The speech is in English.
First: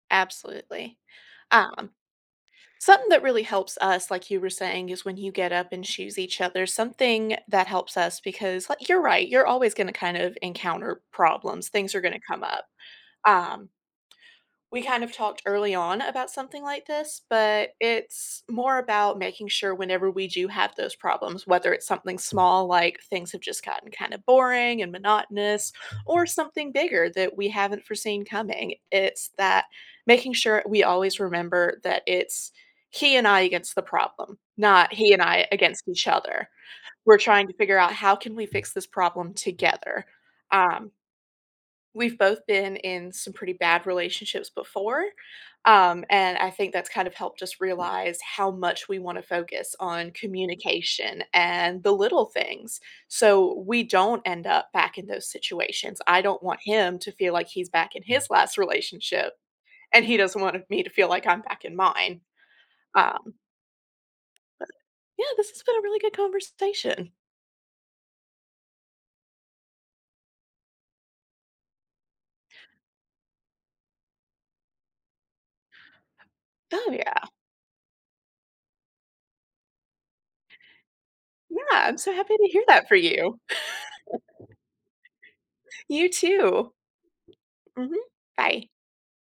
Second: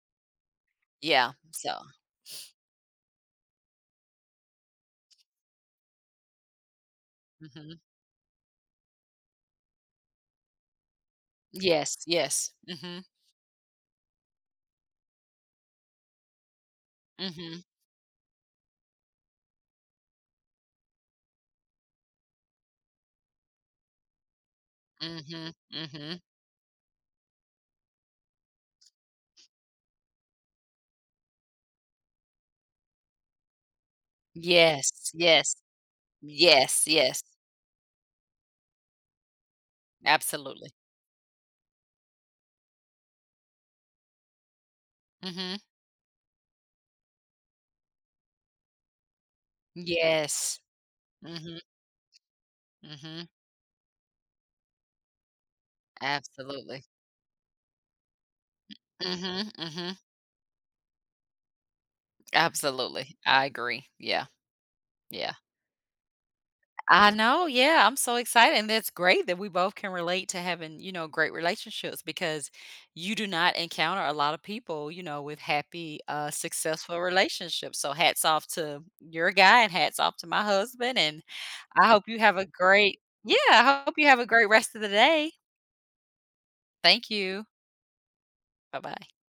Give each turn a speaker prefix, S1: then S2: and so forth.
S1: Absolutely,
S2: Yeah, so
S1: um something that really helps us, like you were saying, is when you get up and choose each other, something that
S2: Mhm.
S1: helps us because, like, you're right, you're always gonna kind of encounter problems, things
S2: Yes,
S1: are gonna come
S2: yes.
S1: up,
S2: Mhm.
S1: um we kind of talked early on about something like this,
S2: Mhm.
S1: but it's more about making sure whenever we do have those problems, whether it's something small like things have just gotten kinda boring and
S2: Mhm,
S1: monotonous,
S2: mhm.
S1: or something bigger that we haven't foreseen coming, it's that making sure we always remember that it's he and I against the problem, not he
S2: Yes,
S1: and I
S2: yes.
S1: against each other.
S2: Yes,
S1: We're
S2: yes.
S1: trying to figure out how can we fix this problem together,
S2: Absolutely.
S1: um we've both been in some pretty bad relationships before,
S2: Mhm.
S1: um, and I think that's kind of helped us realize how much we wanna focus on
S2: Yes.
S1: communication
S2: Mhm.
S1: and the little things,
S2: Mhm.
S1: so we don't end up back in those situations, I don't want
S2: Absolutely.
S1: him to feel like he's back in his last relationship,
S2: Mhm, mhm.
S1: and he doesn't want me to feel like I'm back in mine,
S2: Absolutely,
S1: um
S2: I agree, yeah.
S1: yeah,
S2: Yeah.
S1: this has been a really good
S2: I
S1: conversation.
S2: know, yeah, I'm so excited, and that's great that we both can relate to having, you know, great relationships because you do not encounter a lotta people, you know, with happy, uh,
S1: Oh,
S2: successful
S1: yeah.
S2: relationships, so hats off to your guy and hats off to my husband, and
S1: Yeah,
S2: I
S1: I'm
S2: hope
S1: so
S2: you
S1: happy
S2: have a
S1: to hear that for
S2: great, yeah,
S1: you.
S2: I hope you have a great rest of the day.
S1: You too.
S2: Thank you.
S1: Mhm, bye.
S2: Bye-bye.